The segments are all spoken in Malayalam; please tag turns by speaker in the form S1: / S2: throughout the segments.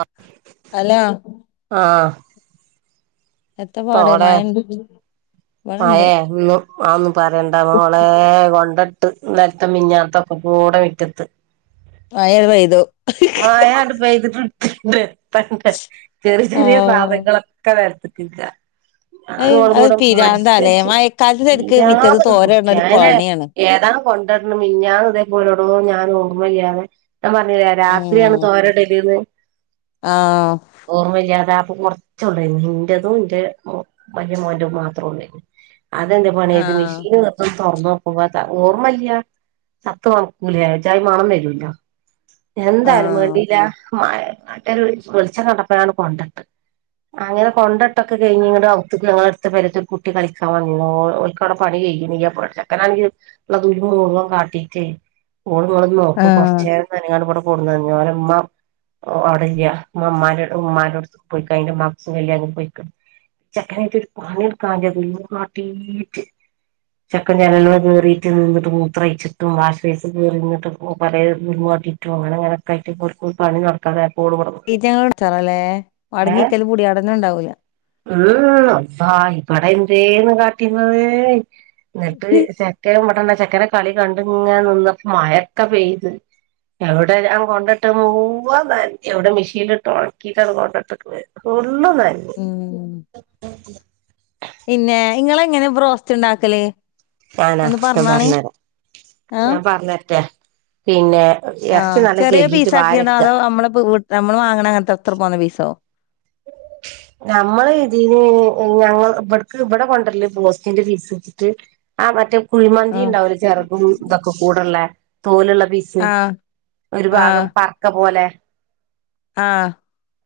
S1: അ
S2: ഹലോ
S1: ആ
S2: യെത്ത പാട് മയണ്ടഡി
S1: മായേ ഇന്ന് അഹന്നും പറയണ്ട മോളെ കൊണ്ട ട്ട് ഇന്നാൽത്തും മിഞ്ഞത്തൊക്കെകൂട മിറ്റത്ത്
S2: മഴ പെയ്തു
S1: മയാണ്ട്പെയ്തിട്ട് തെത്തണ്ടെ ചെറിയ ചെറിയ
S2: ആഹ്
S1: സാധനങ്ങളൊക്കെ നേണെ അ [unintelligible]
S2: അയ് അത്
S1: കൂട
S2: പിരാന്താലേ
S1: മത്സരിച്ച്
S2: മഴക്കാലത്ത് ശരിക്ക് മിറ്റത്ത്
S1: പിയാധേഗണ്ട്
S2: തോരട്ണ
S1: പുടിക്ക,
S2: ഒരു
S1: അങ്ങനെ
S2: പണിയാണ്
S1: ഏതാ കൊണ്ടടണം. മിഞ്ഞാന്ന് ഇതെ പോലെടോ ഞാനോർമല്ലാതെ ഞാൻ പറഞ്ഞില്ലേ രാത്രിയാണ്
S2: ഉം
S1: തോരടല്ന്ന്.
S2: ആഹ്
S1: ഓർമ്മാല്ലാതെ കുറചൊള്ളായിനു. ഇന്റതും ഇന്റെ വല്യെ മോന്റെത് മാത്ര ള്ളായിനു അതെ ന്ത് പണിയ ത്
S2: ആഹ്
S1: മിഷീന് ള്ളപ്പം തോറന്നോക്കുമ്പോ ത ഓർമ്മല്ല. ചത്ത് മണക്കൂലെ ഒരു ജായി മണം വരോല്ലോ? എന്തായാലും
S2: ആഹ്
S1: വേണ്ടില്ലാ മഴ നട്ടെരോരു വെളിച്ചം കണ്ടപ്പം ഞാന് കൊണ്ടട്ട്, അങ്ങനെ കൊണ്ടിട്ട കഴിഞ്ഞ് എങ്ങണ്ട് അവ്ത്തുക്ക്ഞങ്ങൾ ത്ത പരേത്തെ കുട്ടി കളിക്കാൻ വന്നെന്നു, ഓൽക്കവടെ പണി കയ്യിണിയ്യ. അപ്പ ചെക്കനാണെങ്കിൽ ള്ള ദുല്മ് മുഴുവൻ കാട്ട് ട്ടിറ്റ് ഓള് ങ്ങള് നോക്കോ
S2: ആഹ്
S1: കൊറചേ ഓ അവിടെല്ലാ ഉമ്മ ഉമ്മ മ്മാട്ത്ത പോയിക്ക അതിന്റെ മ്മാക്ക് സുഖല്ലായിട്ട് പോയിക്കാണ്. ചെക്കനെറ്റ്‌ ഒരു പണി ട്കായ്യ ദുല്മ് കാട്ടീറ്റ്. ചെക്കൻ ജനാലമ്മേ കേറീട്ടും, നിന്നിട്ട് മൂത്രയ്ച്ചിട്ടും, വാഷ്ബേസി കേറി ര്ന്ന്ട്ടും കേ പരാതെ ഇവിടുന്ന് പോവാ [unintelligible] അങ്ങനെ, അങ്ങനെക്കായിട്ട് ഓർക്ക് ഒരു പണീ നടക്കാതായപ്പം
S2: [unintelligible] ല്ലേ അടങ്ങി ക്കല് പുടിയാടെന്നെ ണ്ടാവൂല്ല.
S1: മ് ഹ്. അള്ളാ ഇബടെ എന്തേന്ന് കാട്ടീന്നത്. എന്നിട്ട് ചക്ക. [unintelligible] ചെക്കന്റെ കളി കണ്ടിങ്ങന നിന്നപ്പൊ മയക്കെ പെയ്ത് എവിടെ ഞാൻ കൊണ്ടിട്ട മുഴുവൻ നന ഞ്ഞു. എവിടെ മിഷീനിലിട്ട് ഉണക്കിട്ടാണ് കൊണ്ടോ ട്ടക്കണേ. ഫുള്ളും നനഞ്ഞു
S2: ഉം
S1: [unintelligible]
S2: പിന്നെ ഇങ്ങള് എങ്ങനെ ബ്രോസ്റ്റ് ഉണ്ടാക്കല്?
S1: ഞാനാ? ഞാൻ പറഞ്ഞരാ, ഞാൻ പറഞ്ഞെര്റ്റെ? പിന്നെ
S2: ആ,
S1: ഇറച്ചി നല്ല
S2: ചെറിയ
S1: കഴുകീട്ട്
S2: പീസ ആക്കിണോ?
S1: വാരക്ക
S2: അതോ നമ്മള് വി നമ്മള് വാങ്ങണ അങ്ങനത്തെ അത്ര പോന്ന പീസോ? [inaudible]
S1: ഞമ്മൾ ഇതിന് ഞങ്ങൾ ഇ ബട്ക് ഇവിടെ കൊണ്ടരല് ബ്രോ സ്റ്റിന്റെ ഫീസെ ച്ചിട്ട് അ മറ്റേ കുഴിമന്തി
S2: ആഹ്
S1: ണ്ടാവില്ലേ? ചെറകും ഇതൊക്കെ കൂടെള്ള തോലില്ല ഫിസ്
S2: ആഹ്
S1: ഒരു ഭാഗം പർക്ക പോലെ?
S2: ആ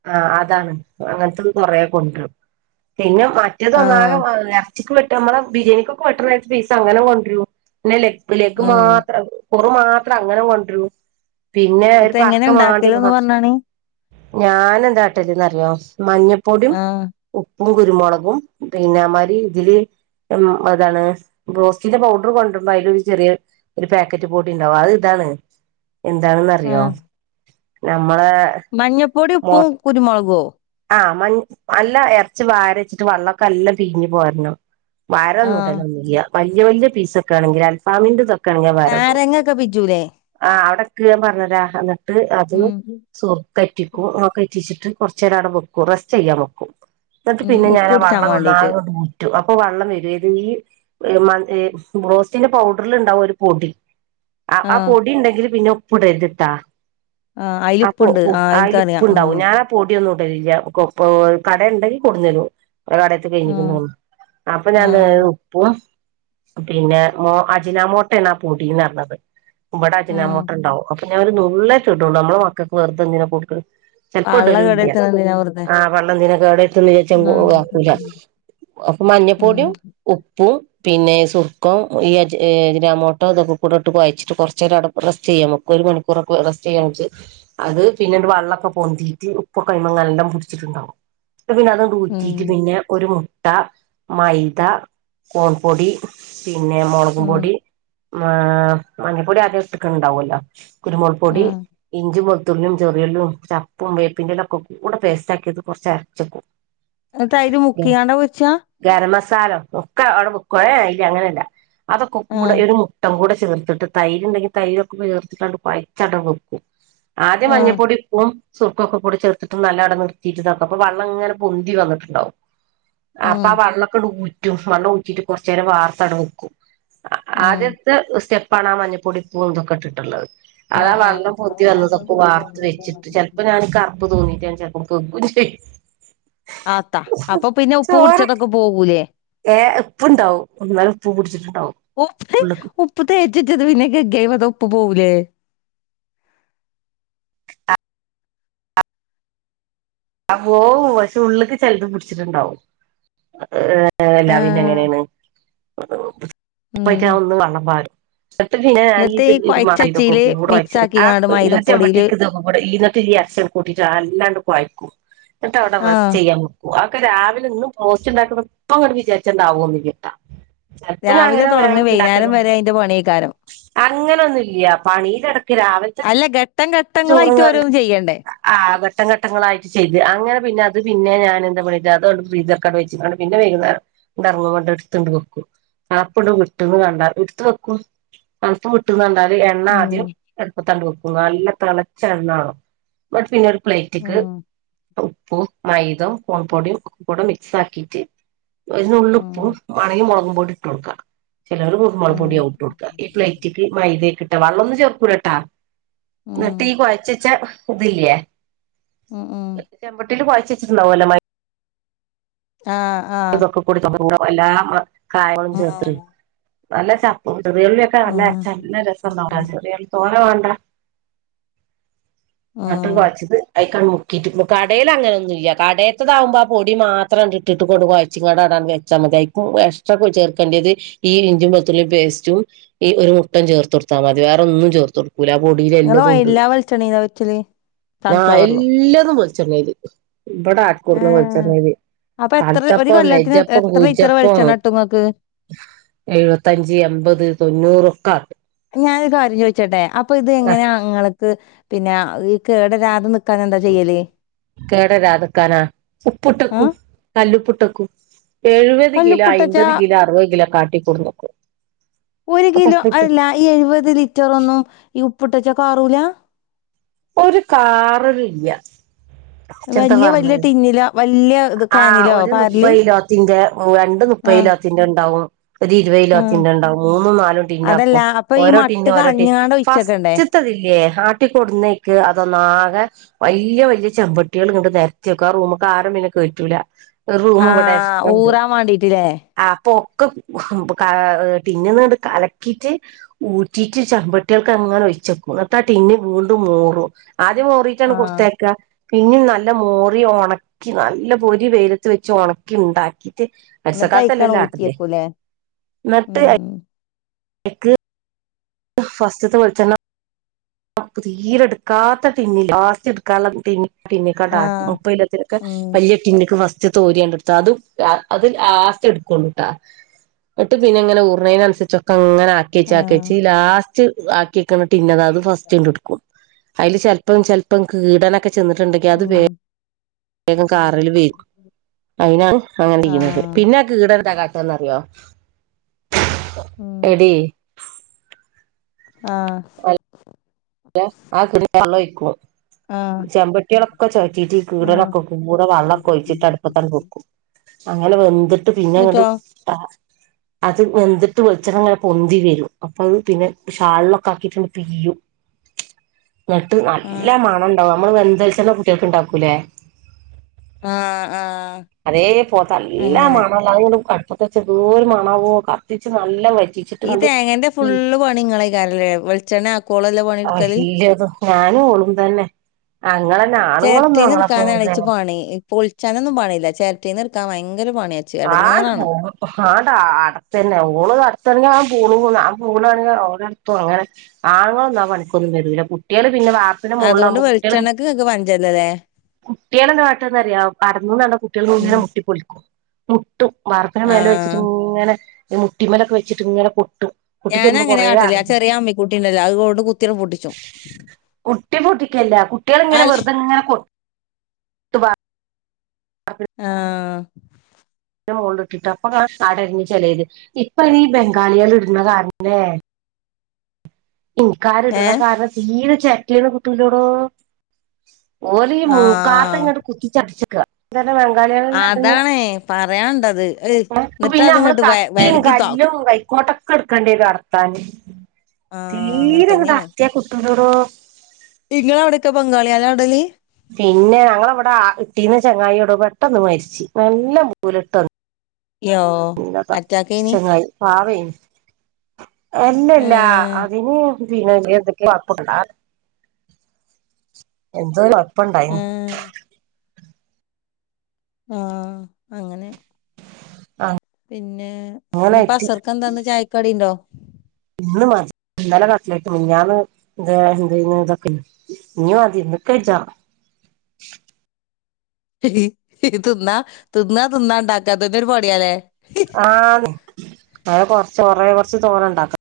S1: ആ അതാണ് അങ്ങനത്തെത് കൊറേ കൊണ്ട്റും പിന്നെ മറ്റേതൊന്നാക
S2: ആഹ്
S1: വാങ്ങല ചച്ചക്ക് വെട്ട നമ്മളെ ബിരിയാണിക്കൊക്കെ വെട്ടണ പീസ്, അങ്ങനെ കൊണ്ടറും പിന്നെ ലെഗ് ലെഗ്
S2: ഉം
S1: മാത്രം കുറ മാത്രം അങ്ങനെ കൊണ്ടറും, പിന്നെ ഒരു
S2: എന്നിട്ട് എങ്ങനെ
S1: പറക്ക വാണ്ടി
S2: ഇണ്ടാക്കല്ന്ന്
S1: മാത്രം
S2: പറഞ്ഞാണി
S1: ഞാനെ ന്താട്ടല്ന്നറിയോ മഞ്ഞപ്പൊടിയും,
S2: ആഹ്
S1: ഉപ്പ് പ്പും, കുരുമൊളകും, പിന്നെമാരി തില് ഉ അതാണ് ബോസ്റ്റിന്റെ പൗഡർ കൊണ്ട്മ്പോ അയിലൊരു ചെറിയ ഒരു പാക്കറ്റ് പൊടിണ്ടാവും അത് താണ് എന്താണെന്നറിയോ?
S2: ആഹ്
S1: ഞ
S2: മഞ്ഞപ്പൊടി, ഉപ്പും, കുരുമുളകോ?
S1: ആഹ് മ അല്ല ഇറച്ചി വാര ച്ചിട്ട് വള്ളൊ ക്കെ ല്ലാം പീഞ് പോരണം വാരം
S2: ആഹ്
S1: നൂടലൊന്നൂല്ല വലിയ വലിയ പീസൊക്കെ ആണെങ്കിൽ അൽഫാമിന്റെറെതൊക്കെ കങ്ക വേരെടോള്ളൂ
S2: നാരങ്ങൊക്കെ പിജൂലേ
S1: ആ് അവിടെ ന് പറഞ്ഞരാ എന്നിട്ട് അത്
S2: ഉം
S1: സുർ കറ്റിക്കും ആ കറ്റിച്ചിട്ട് കുറച്ചു നേരം അവിടെ വെ റസ്റ്റ് യ്യാൻ വെക്കും, ന്നിട്ട്
S2: ഉം
S1: പിന്നെ ഞാൻ ആ
S2: ഉപ്പുടിച്ചാൻ
S1: വെള്ളം
S2: വേണ്ടീട്ട്
S1: ഒന്നാകെ ഊറ്റും. ഇപ്പൊ വെള്ളം വരും ഇത് ഈ മ ബ്രോ റോസ്റ്റിന്റെ പൗഡറിൽ ഉണ്ടാവും ഒരു പൊടി അ ആ
S2: ആഹ്
S1: പൊടി ഉണ്ടെങ്കില് പിന്നെ ഉപ്പ് ടര് തിട്ടാ.
S2: ആഹ് അയില്
S1: അപ്പൊ
S2: ഉപ്പുണ്ട്
S1: പൊ
S2: ആഹ്
S1: അയിൽ
S2: എനിക്കറിയാം
S1: ഉപ്ണ്ടാവും
S2: ഉം
S1: ഞനാ പൊടി [unintelligible] കട ഉണ്ടെങ്കിൽ കൊട് ന്നെരും. ഒ കടേത്തെ കഴിഞ്ഞിക്ക്ണ്
S2: ആഹ്
S1: തോണ്ണ് അപ്പൊ ഞാൻ ന്താ
S2: ആഹ്
S1: ഉപ്പും പിന്നെ മോ അജിനാമോട്ടാണ് ആ പൊ ടീന്ന് പറഞ്ഞത്. ബടെ
S2: ആഹ്
S1: അജിനാമോട്ട ഉണ്ടാവും അപ്പൊ പിന്നെ ര് നുള്ളേ റ്റെ ഇടൊള്ളൂ നമ്മളെ മക്കക്ക് വെറുതെന്തിന കൊടുക്ണെ ചെലപ്പൊ
S2: പള്ള
S1: ടലും ഇല്ല.
S2: കേടരുത്തണ എന്തിനാ വെറുതെ
S1: ആഹ പള്ളെന്തിനാ കേടെര്ത്ത്ണെ? വിജാരിച്
S2: ആഹ്
S1: ഒഴിവാക്കൂല അപ്പൊ
S2: ഉം
S1: മഞ്ഞപ്പൊടിയും ഉപ്പും. പിന്നെ സുർക്കം ഈ അജ്ജ് അജ്നാമോട്ടോ ഇതൊക്കെ കൂടെ ഇട്ട് കോയച്ചിട്ട് കുറച്ച് നേരം അവിടെ റെസ്റ്റ് ചെയ്യാൻ വെക്കും. ഒരു മണിക്കൂറൊക്കെ റസ്റ്റ് ചെയ്യായാവേ ച്ച് അത് പിന്നെ വെള്ളൊക്കെ പൊന്തീട്ട് ഉപ്പൊകേ നല്ലോണം പിടിച്ചിട്ടുണ്ടാകും പിന്നെ അതൊങ്ങോട്ട്
S2: ഉം
S1: ഉറ്റിയിട്ട് പിന്നെ ഒരു മുട്ട മുട്ട, മൈദ, കോൺപൊടി, പിന്നെ
S2: ഉം
S1: മുളകുംപൊടി. മ മഞ്ഞപ്പൊടി ആദ്യം ഇട്ടക്കണ് ണ്ടാവല്ലോ കുരുമുൾ പൊടി
S2: ആഹ്
S1: ഇഞ്ച ത്തുള്ളിയും ചെറിയുളും ചപ്പും വേപ്പിന്റെലും ഒക്കെ കൂടെ പേസ്റ്റ് ആക്കിയത് കുറച്ച് അരച്ചേക്കും.
S2: ന്നിട്ട് അതിൽ മുക്കികണ്ടാ പൊരിച്ച.
S1: [unintelligible] ഒക്കെ അവിടെ വെക്ക [unintelligible] അല്ല അങ്ങനെയല്ല അതൊക്കെ കൂടെ
S2: ആഹ്
S1: ഒരു മുട്ട കൂ ചേർത്തിട്ട് തൈര് ഉണ്ടെങ്കിൽ തൈരൊക്കെ ചേർത്തിട്ടാണ്ട് കുഴച്ചവടെ വെക്കും. ആദ്യം
S2: ആഹ്
S1: മഞ്ഞൾപ്പൊടി ഉപ്പും സുർക്കൊക്കെ കൂടി ചെർത്ത് ത്തിട്ടും നല്ല അവിടെ നിർത്തിയിട്ട് നോക്ക അപ്പ വള്ളം ഇങ്ങനെ പൊന്തി വന്നിട്ടുണ്ടാവും. അപ്പൊ
S2: ഉം
S1: ആ വെള്ളമൊക്കെ ഇങ്ങട്ട് ഊറ്റും വെള്ളം ഊറ്റിട്ട് കുറച്ച് നേരം വാർത്തവാട വെക്കും.
S2: ഉം
S1: ആദ്യത്തെ സ്റ്റെപ്പാണ് ആ മഞ്ഞൾപ്പൊടിപ്പൂ ഇതൊക്കെ ഇട്ടിട്ടുള്ളത്.
S2: ഉം
S1: അതാ
S2: ഉം
S1: വെള്ളം പൊന്തി വന്നതൊക്കെ വാർത്ത് വെച്ചിട്ട് ചിലപ്പോ ഞാന്ക ഇപ്പ [unintelligible] കെക്കും ചെയ്യും.
S2: ആത്താ അപ്പൊ പിന്നെ ഉപ്പ് കുടിച്ചതൊക്കെ പോകൂലേ?
S1: ഏ് ഇപ്പ് ഉണ്ടാവും ഇന്നാലും ഉപ്പ് പുടിച്ചിട്ടുണ്ടാകും
S2: ഉപ്പ് ഉപ്പ് തേച്ച് വെച്ചത് പിന്നെ കയ്ക്യ അയ്മത്തെ ഉപ്പ് പോകൂലെ?
S1: ആ പോവും പക്ഷേ ഉൾക്ക് ചിലത് പിടിച്ചിട്ടുണ്ടാവും അത് യെല്ലപിന്നെ
S2: ആഹ്
S1: എങ്ങനേണ്
S2: ഉം.
S1: [unintelligible] ഒന്ന് വള്ളം പാരും. ഇന്നട്ട് പിന്നെ ഞാനീ
S2: എന്നിട്ട്
S1: ഇത്
S2: ഈ
S1: ഇത് മാ ഇതൊക്ക
S2: കൊഴച്ചച്ചീല്
S1: കൂടെ കോയച്ചിട്ട്
S2: മിക്സാക്കിങ്ങാണ്ട്
S1: അ ചെമ്പട്ടി
S2: മൈദപ്പൊടീല്
S1: ക് ഇതൊകേകൂടെ [unintelligible] സ്റ്റ് ഒക്കെ കൂട്ടിയിട്ട് നാളെണം അങ്ങട്ട് കോയാകും ന്നിട്ട് അവിടെ റെസ്റ്റ്
S2: ആഹ്
S1: ചെയ്യാൻ വെക്കും. ഒക്കെ രാവിലെ ഇന്നും പോസ്റ്റ് ഉണ്ടാക്കി പ്പഅങ്ങട്ട് വിചാരിച്ചണ്ടാവുഒന്നും ഇല്ലാട്ടാ. ചെൽപ്പോ ഞാൻ
S2: രാവിലെ
S1: അങ്ങനെ
S2: തൊടങ്ങി
S1: വേഗം
S2: വൈന്നേരം
S1: ഉണ്ടാക്കലുണ്ട്
S2: വരെ അയിന്റെ പണിയേക്കാരം.
S1: അങ്ങനൊന്നുംഇല്യ പണിൽ ഇടക്ക് രാവിലത്തെ
S2: അല്ല ഘട്ടം
S1: ചോറും
S2: ഘട്ടങ്ങളായിട്ട്
S1: കറി
S2: ഓരോന്ന് ചെയ്യണ്ടേ?
S1: ആക ങ്ക ഘട്ട ഘട്ടങ്ങളായി. ചെയ്ത് അങ്ങനെ പിന്നെ അത് പിന്നെ ഞാ എന്താ പഞിട്ട അതണ്ട് ഫ്രീജർക്കടെ വെച്ച്ക്കണ്ട് പിന്നെ വൈകുനേരം ഇങ്ങട്ട് ഇറങ്ങ എടുത്തെങ്ങാട്ട് വെക്കും [unintelligible] [unintelligible] എണ്ണ ആദ്യം
S2: ഉം.
S1: അട്പാത്തെങ്ങാട്ട് വെക്കും നല്ല തിളച്ച എണ്ണ ആകണം ന്നട്ട് പിന്നെ പ്ലേറ്റ്ക്ക്
S2: ഉം
S1: ഉപ്പും മൈദം കോൺപൊടിയും ഒക്കെ കൂടെ മിക്സ് ആക്കിയിട്ട് ഒരു ന്നുള്പ്പും
S2: ഉം
S1: വണെങ്കിൽ മുളകും പോടിയും ഇട്ട് കൊടുകാം. ചിലർ കുരുമുള പൊടി
S2: ഉം
S1: ആവും ഇട്ട് കൊടുക്കുക. ഈ പ്ലേറ്റിക്ക് മൈദ ആയിക്കിട്ട് വള്ളന്നും ചേർക്കൂലട്ടാ. ഇന്നിട്ട് ഇ
S2: ഉം
S1: കുഴച്ചച്ചാ ഇതില്യേ
S2: ഉം ഉം.
S1: ചെമ്പടീൽ കോയച് വെച്ചിട്ടുണ്ടാകുലോ മ
S2: ആഹ ആഹ.
S1: കൂടി എല്ലാ കായങ്ങളും ചേർത്ത് നല്ല ചപ്പ് ചെറിയുള്ളിയൊക്കെ നല്ല
S2: ഉം
S1: അരച്ച നല്ല രസണ്ടാകും ചെറിയുള്ളി തോണെ വേണ്ട. ന്നട്ട്
S2: ഉം.
S1: കോയച്ചത് അഐ മുക്കിട്ട് കടയിൽ അങ്ങനൊന്നുല്യ കടത്താത്താകുമ്പോ ആ പൊടി മാത്രം ക് ഇട്ടിട്ടും ങ്ങട്ട് കൊഴച്ച്കാണ്ട അങ്ങട്ട് വെച്ചാൽ മതി. അതീക്കും എക്സ്ട്രാ ചേർക്കേണ്ടിയത് ഈ ഇഞ്ചി വെളുത്തുള്ളി പേസ്റ്റും ഈ ഒരു മുട്ട ചേർത്തടുത്താൽ മതി വേറെ ഒന്നും ചേർത്ത കൊടു പുര പൊടിയിൽ
S2: ഇങ്ങള്
S1: എല്ലാതും ഉണ്ട്ണ്ട്
S2: എല്ലാ വെളിച്ചെണ്ണീലാ വെച്ചല്? സൺഫ്ലവറിലോ?
S1: എല്ലതും വെളിച്ചെണ്ണയിൽ ഇവിടെ ആട്ടി കൊണ്ടന്ന
S2: ഏഹ്
S1: വിളിച്ചെണ്ണയിൽ.
S2: അപ്പൊ എത്ര ഒരു
S1: കൽത്തപ്പം
S2: കൊല്ലത്തിന്
S1: നെജ്ജപ്പം
S2: എത്ര ലിറ്റർ
S1: കുജ്ജപ്പോം
S2: വെളിച്ചെണ്ണ കിട്ടും ഇങ്ങക്ക്?
S1: എഴുപതെഞ്ച് എമ്പത് തൊണ്ണൂറൊക്കെ ആകും.
S2: ഞാൻ ഒരു കാര്യം ചോദിച്ചട്ടെ? അപ്പൊ ഇത്
S1: ആ
S2: എങ്ങനെയാ ഇങ്ങൾക്ക് പിന്നെ ഈ കേടരാതെ നിക്
S1: കേടരാധക്കാനാ ഉപ്പിട്ടക്കും
S2: ആഹ്
S1: കല്ലുപ്പിട്ട് ക്കും കും എഴുപത് കിലോ
S2: കല്ലുപ്പ്ട്ടച്ചാ
S1: അമ്പത് കിലോ അറുപത് കിലോ ഒക്കെ ആട്ടികൊടന്നേക്കും.
S2: ഒരു കിലോ അല്ല എഴുപത് ലിറ്ററൊന്നും ഈ ഉപ്പിട്ടെച്ചാ കാറൂലാ
S1: ഒരു കാറലില്ല
S2: വലിയ വലിയ ടിന്നിലാ
S1: ആഹ് ഒരു മുപ്പത് കിലോത്തിന്റെ രണ്ട് മുപ്പത്
S2: ആഹ്
S1: കിലോത്തിന്റെ ഉണ്ടാവും ഒരു
S2: ആഹ്
S1: ഇരുപയിലോത്തിന്റെ ഉണ്ടാവും മൂന്നും നാലും ടിൻ
S2: അതല്ല
S1: ആക്കും
S2: അപ്പൊ ഈ
S1: ഓരോ ടിൻ
S2: മട്ട്
S1: ഓരോ ടീ
S2: കളഞ്ഞാണ്ട് ഒഴിച്ചക്കണ്ടേ?
S1: ഫസ്റ്റ്ത്തെ തില്ലേ ആട്ടിക്കൊടുന്നേക്ക് അതൊന്നാകെ വല്യ വലിയ ചെമ്പട്ടികൾ ഇങ്ങോട്ട് നെരത്തി വെക്കും ആ റൂമ്ക്ക്‌ ആരും പിന്നെ കേറ്റൂല ഒരു റൂം ഇവിടെ
S2: ആഹ്
S1: എക്സ്ട്രാ ഉണ്ട്
S2: ഊറാൻ വാണ്ടീട്ട്ല്ലേ?
S1: ആ പ്പോ ക്കും ഇപ്പം ക ടിൻന്ന് കലക്കിയിട്ട് ഊറ്റിട്ട് ചമ്പട്ടികൾക്ക്‌ അങ്ങനെ ഒ ഒഴിച്ചു വെയ്ക്കും എന്നിട്ട് ആ ടിന്ന് വീണ്ടും മോറും ആദ്യം മോറിയിട്ടാണ്
S2: ആഹ്
S1: കൊടുത്തയക്ക പിന്നും നല്ല മോറി ഉണക്കി ന ഇല്ല പൊരി വെയിലത്ത് വെച്ച് ഉണക്കി ഉണ്ടാക്കി ട്ട് വരിസ
S2: ഇന്നട്ട്
S1: കാലാത്തല്ലേ
S2: അയ്ക്കാണ്
S1: ആട്ടല്
S2: ഊറ്റിയേക്കൂലേ?
S1: എന്നട്ട് അ
S2: ഉം
S1: എക്ക് ഫസ്റ്റ്ത്തെ വെളിച്ചെണ്ണ തീരെ എടുക്കാത്ത ടിന്നില് ലാസ്റ്റ് എടുക്കാൻ ഉള്ള ടിന്ന് ടിന്നിക്ക്‌
S2: ആഹ്
S1: മുപ്പത് ഇല്ലത്തിലൊക
S2: ഉം
S1: വലിയ ടിന്നിക്ക് ഫസ് വെച്ച് തോരിയണ്ടെടുത്താ അത് അതിൽ ലാസ്റ്റ് എടുക്കുള്ളോട്ടാ എന്നട്ട് പിന്നെ ഇങ്ങനെ ഊറുന്നതിനനുസരിച്ചൊക്കെ അങ്ങനെ ആക്കിവെച്ച് ആക്കിവെച്ച്
S2: ആഹ്
S1: ലാസ്റ്റ് ആക്കിയേക്കണ ടിന്നത് അത് ഫസ്റ്റ്ണ്ട് എടുക്കും അതില് ചിലപ്പം ചെലപ്പം കീടനൊക്കെ ചെന്നിട്ടുണ്ടെങ്കിൽ അത് വേ
S2: ഉം
S1: ഗം കാറല് വരും അയിനാണ് അങ്ങനെ ചെയ്യുന്നത്
S2: ആഹ്
S1: പിന്നെ കീടെ എന്താ ന്നറിയോ
S2: ഉം
S1: എടീ
S2: ആഹ്
S1: ആ കീടാത്തക്ക് വെള്ളം ഒഴിക്കും
S2: ആഹ്
S1: ചെമ്പട്ടികളൊക്കെ ചോയറ്റീട്ട് ഈ
S2: ആഹ്
S1: കീടനൊക്കെ കൂടെ വെള്ളമൊക്കെ ഒഴിച്ചിട്ട് അടുപ്പത്ത് അങ്ങ് വെക്കും അങ്ങനെ വെന്തിട്ട് പിന്നെ അങ്ങോട്ട്
S2: എന്നിട്ടോ [inaudible]
S1: അത് വെന്തിട്ട് വെളിച്ചെണ്ണ ഇങ്ങനെ പൊന്തി വരും അപ്പം അത് പിന്നെ ഷാളിലൊക്കെ ആക്കിട്ടണ്ട് പീയും എന്നിട്ട് നല്ല
S2: ആഹ്
S1: മണം ഉണ്ടാവും നമ്മള് വെന്ത വെളിച്ചെണ്ണ കുട്ടികൾക്ക് ഇണ്ടാക്കൂലേ
S2: ആഹ് ആഹ്
S1: അതേ പോത്തല്ലാ
S2: അങ്ങനെ
S1: മണല്ല [unintelligible] ദൂരു മണവോ കത്തിച്ച് നല്ല വെ
S2: ഈ തേങ്ങേന്റെ ഫുള്ള് പണിങ്ങള് [unintelligible] വെളിച്ചണ്ണ ആക്കുവോ
S1: അയ് ഇല്ലത് ഞാനും ഓളും തന്നെ അങ്ങെളെന്നെ ആണുങ്ങളൊന്നും
S2: ചെരട്ടീന്ന്
S1: അങ്ങളെ പോലെ
S2: എടുക്കാനാണ് ഇച്ച് പണി പൊളിച്ചാനൊന്നും പണിയില്ല ചെരട്ടേന്ന് എടുക്കാൻ ഫയ
S1: ആഹ് ആഹ് അടത്തന്നെ ഓള് അടത്തന്നെയാവു പൂണ് പോന്നെ ആ പൂണാണെങ്കിൽ ഓരെടത്തും അങ്ങനെ ആണുങ്ങളൊന്നും ഒന്നാ പണിക്കൊന്നും വരില്ല കുട്ടികള് പിന്നെ വാർപ്പിന്റെ
S2: അതുകൊണ്ട്
S1: മോളിലാവുമ്പോ കുട്ടികള്
S2: വെളിച്ചെണ്ണക്ക് ഇങ്ങക്ക് പഞ്ചല്ലല്ലേ
S1: കുട്ടികളെന്താട്ടന്നറിയോ അതൊന്നും വേണ്ട കുട്ടികൾ ഇങ്ങനെ
S2: ഉം
S1: മുട്ടി പൊലിക്കും മുട്ടും വാർപ്പിന് മേലെ വെച്ചിട്ട്
S2: ആഹ്
S1: ഇങ്ങനെ മുട്ടിമലൊക്കെ വെച്ചിട്ട് ഇങ്ങനെ പൊട്ടും
S2: ഞാൻ അങ്ങനെയാ ആട്ടല് ആഹ് ചെറിയ അമ്മിക്കുട്ടി ഉണ്ടല്ലോ അത്കൊണ്ട് കുത്തിന പൊട്ടിച്ചു
S1: കുട്ടി പൊട്ടിക്കല്ല കുട്ടികള് ഇങ്ങനെ വെറുതെ ഇങ്ങനെ കൊ
S2: ആഹ്
S1: അതിന്റെ മോളിൽ ഇട്ടിട്ട് അപ്പൊ അങ്ങ് അടഞ്ഞു ചെലര് ഇപ്പൊ ഇനി ബംഗാളികള് ഇടുന്ന കാരണം കൊണ്ടേ ഇനിക്കാര് ഇടുന്ന
S2: ഏഹ്
S1: കാരണം തീരെ ചെറ്റലിന്ന് കുട്ടൂലടോ ഓര് ഈ മൂക്കാത്ത
S2: ആഹ്
S1: ഇങ്ങോട്ട് കുത്തിച്ചടിച്ചക്കെ ബംഗാളികളെല്ലട്ടന്ന്
S2: പറയാൻ ഉണ്ടത്
S1: പിന്നെ നമ്മള് കത്തിയും
S2: താ
S1: കല്ലും കൈക്കോട്ടൊക്കെ എടുക്കേണ്ടി വരും അറുത്താന്
S2: ആഹ് അങ്ങനെ
S1: തീരെ അങ്ങട്ട്
S2: തന്നെയാണ്
S1: അറത്താ കിട്ടൂല്ലടോ
S2: ഇങ്ങളെ അവിടെക്കെ [unintelligible]
S1: പിന്നെ ഞങ്ങളവിടെ ഇട്ടീന്ന ചെങ്ങായി ടോ പെട്ടന്ന് മരിച്ചു നല്ല മൂലട്ടൊന്ന് [unintelligible]
S2: യോ
S1: [unintelligible] ഇ [unintelligible] ത
S2: അറ്റാക്കേനി
S1: ചങ്ങായി പാവേ നി [inaudible] എല്ലല്ലാ
S2: ഏഹ്
S1: അതിന് [unintelligible] ഇന്ന [unintelligible] ഇ എന്തൊക്ക ആപ്പൊക്കെണ്ട് ആ [inaudible] [unintelligible]
S2: ഉം ആഹ അങ്ങനെ പിന്നെ ഇനിപ്പം
S1: അങ്ങനായിട്ട്
S2: അസർക്ക എന്താന്ന് ചായക്കാടി ഇണ്ടോ
S1: ഇന്ന് മാ [unintelligible] ഇന്നലെ കട്ടിലറ്റ് മിന്നാന്ന് എന്തേനി ഇതൊക്കെ ഇഞ്ഞ് മതി ഇത് കരി [unintelligible] [unintelligible] കുത്ത
S2: [inaudible] തിന്ന തിന്ന തിന്നാണ്ടാക്ക ഇതന്ന ഒരു പണിയാലേ
S1: ആഹ് അതൊക്കെ കൊറച്ച് കൊറേ കുറച്ച് തോന്നണ്ടാ [inaudible] ക്കണ്ടേ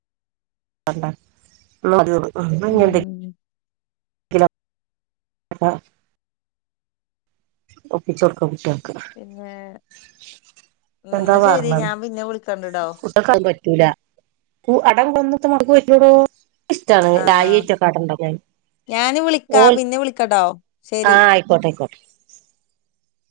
S1: [unintelligible] ആന്ത
S2: ഉം
S1: [unintelligible] [inaudible] [unintelligible] ഒപ്പിച്ചൊട്ക്കാ കുട്ട്യ [unintelligible]
S2: പിന്നെ
S1: എന്താ
S2: ഇന്ന ശരി
S1: പറഞ്ഞത്
S2: ഞാൻ പിന്നെ വിളിക്കണ്ടട്ടോ
S1: കുട്ട്യാക്കതൊന്നും [unintelligible] അടം കടന്നത്തെ മക്കും [unintelligible] ഏനിക്കി ഇഷ്ടമാണ്
S2: ആഹ്
S1: ഡായിയേറ്റൊക്കെ അടണ്ടക്കൻ
S2: ഞാന് വിളിക്കാ പിന്നെ വിളിക്കട്ടോ ശരി
S1: ആഹ് ആയിക്കോട്ടെ ആയിക്കോട്ടെ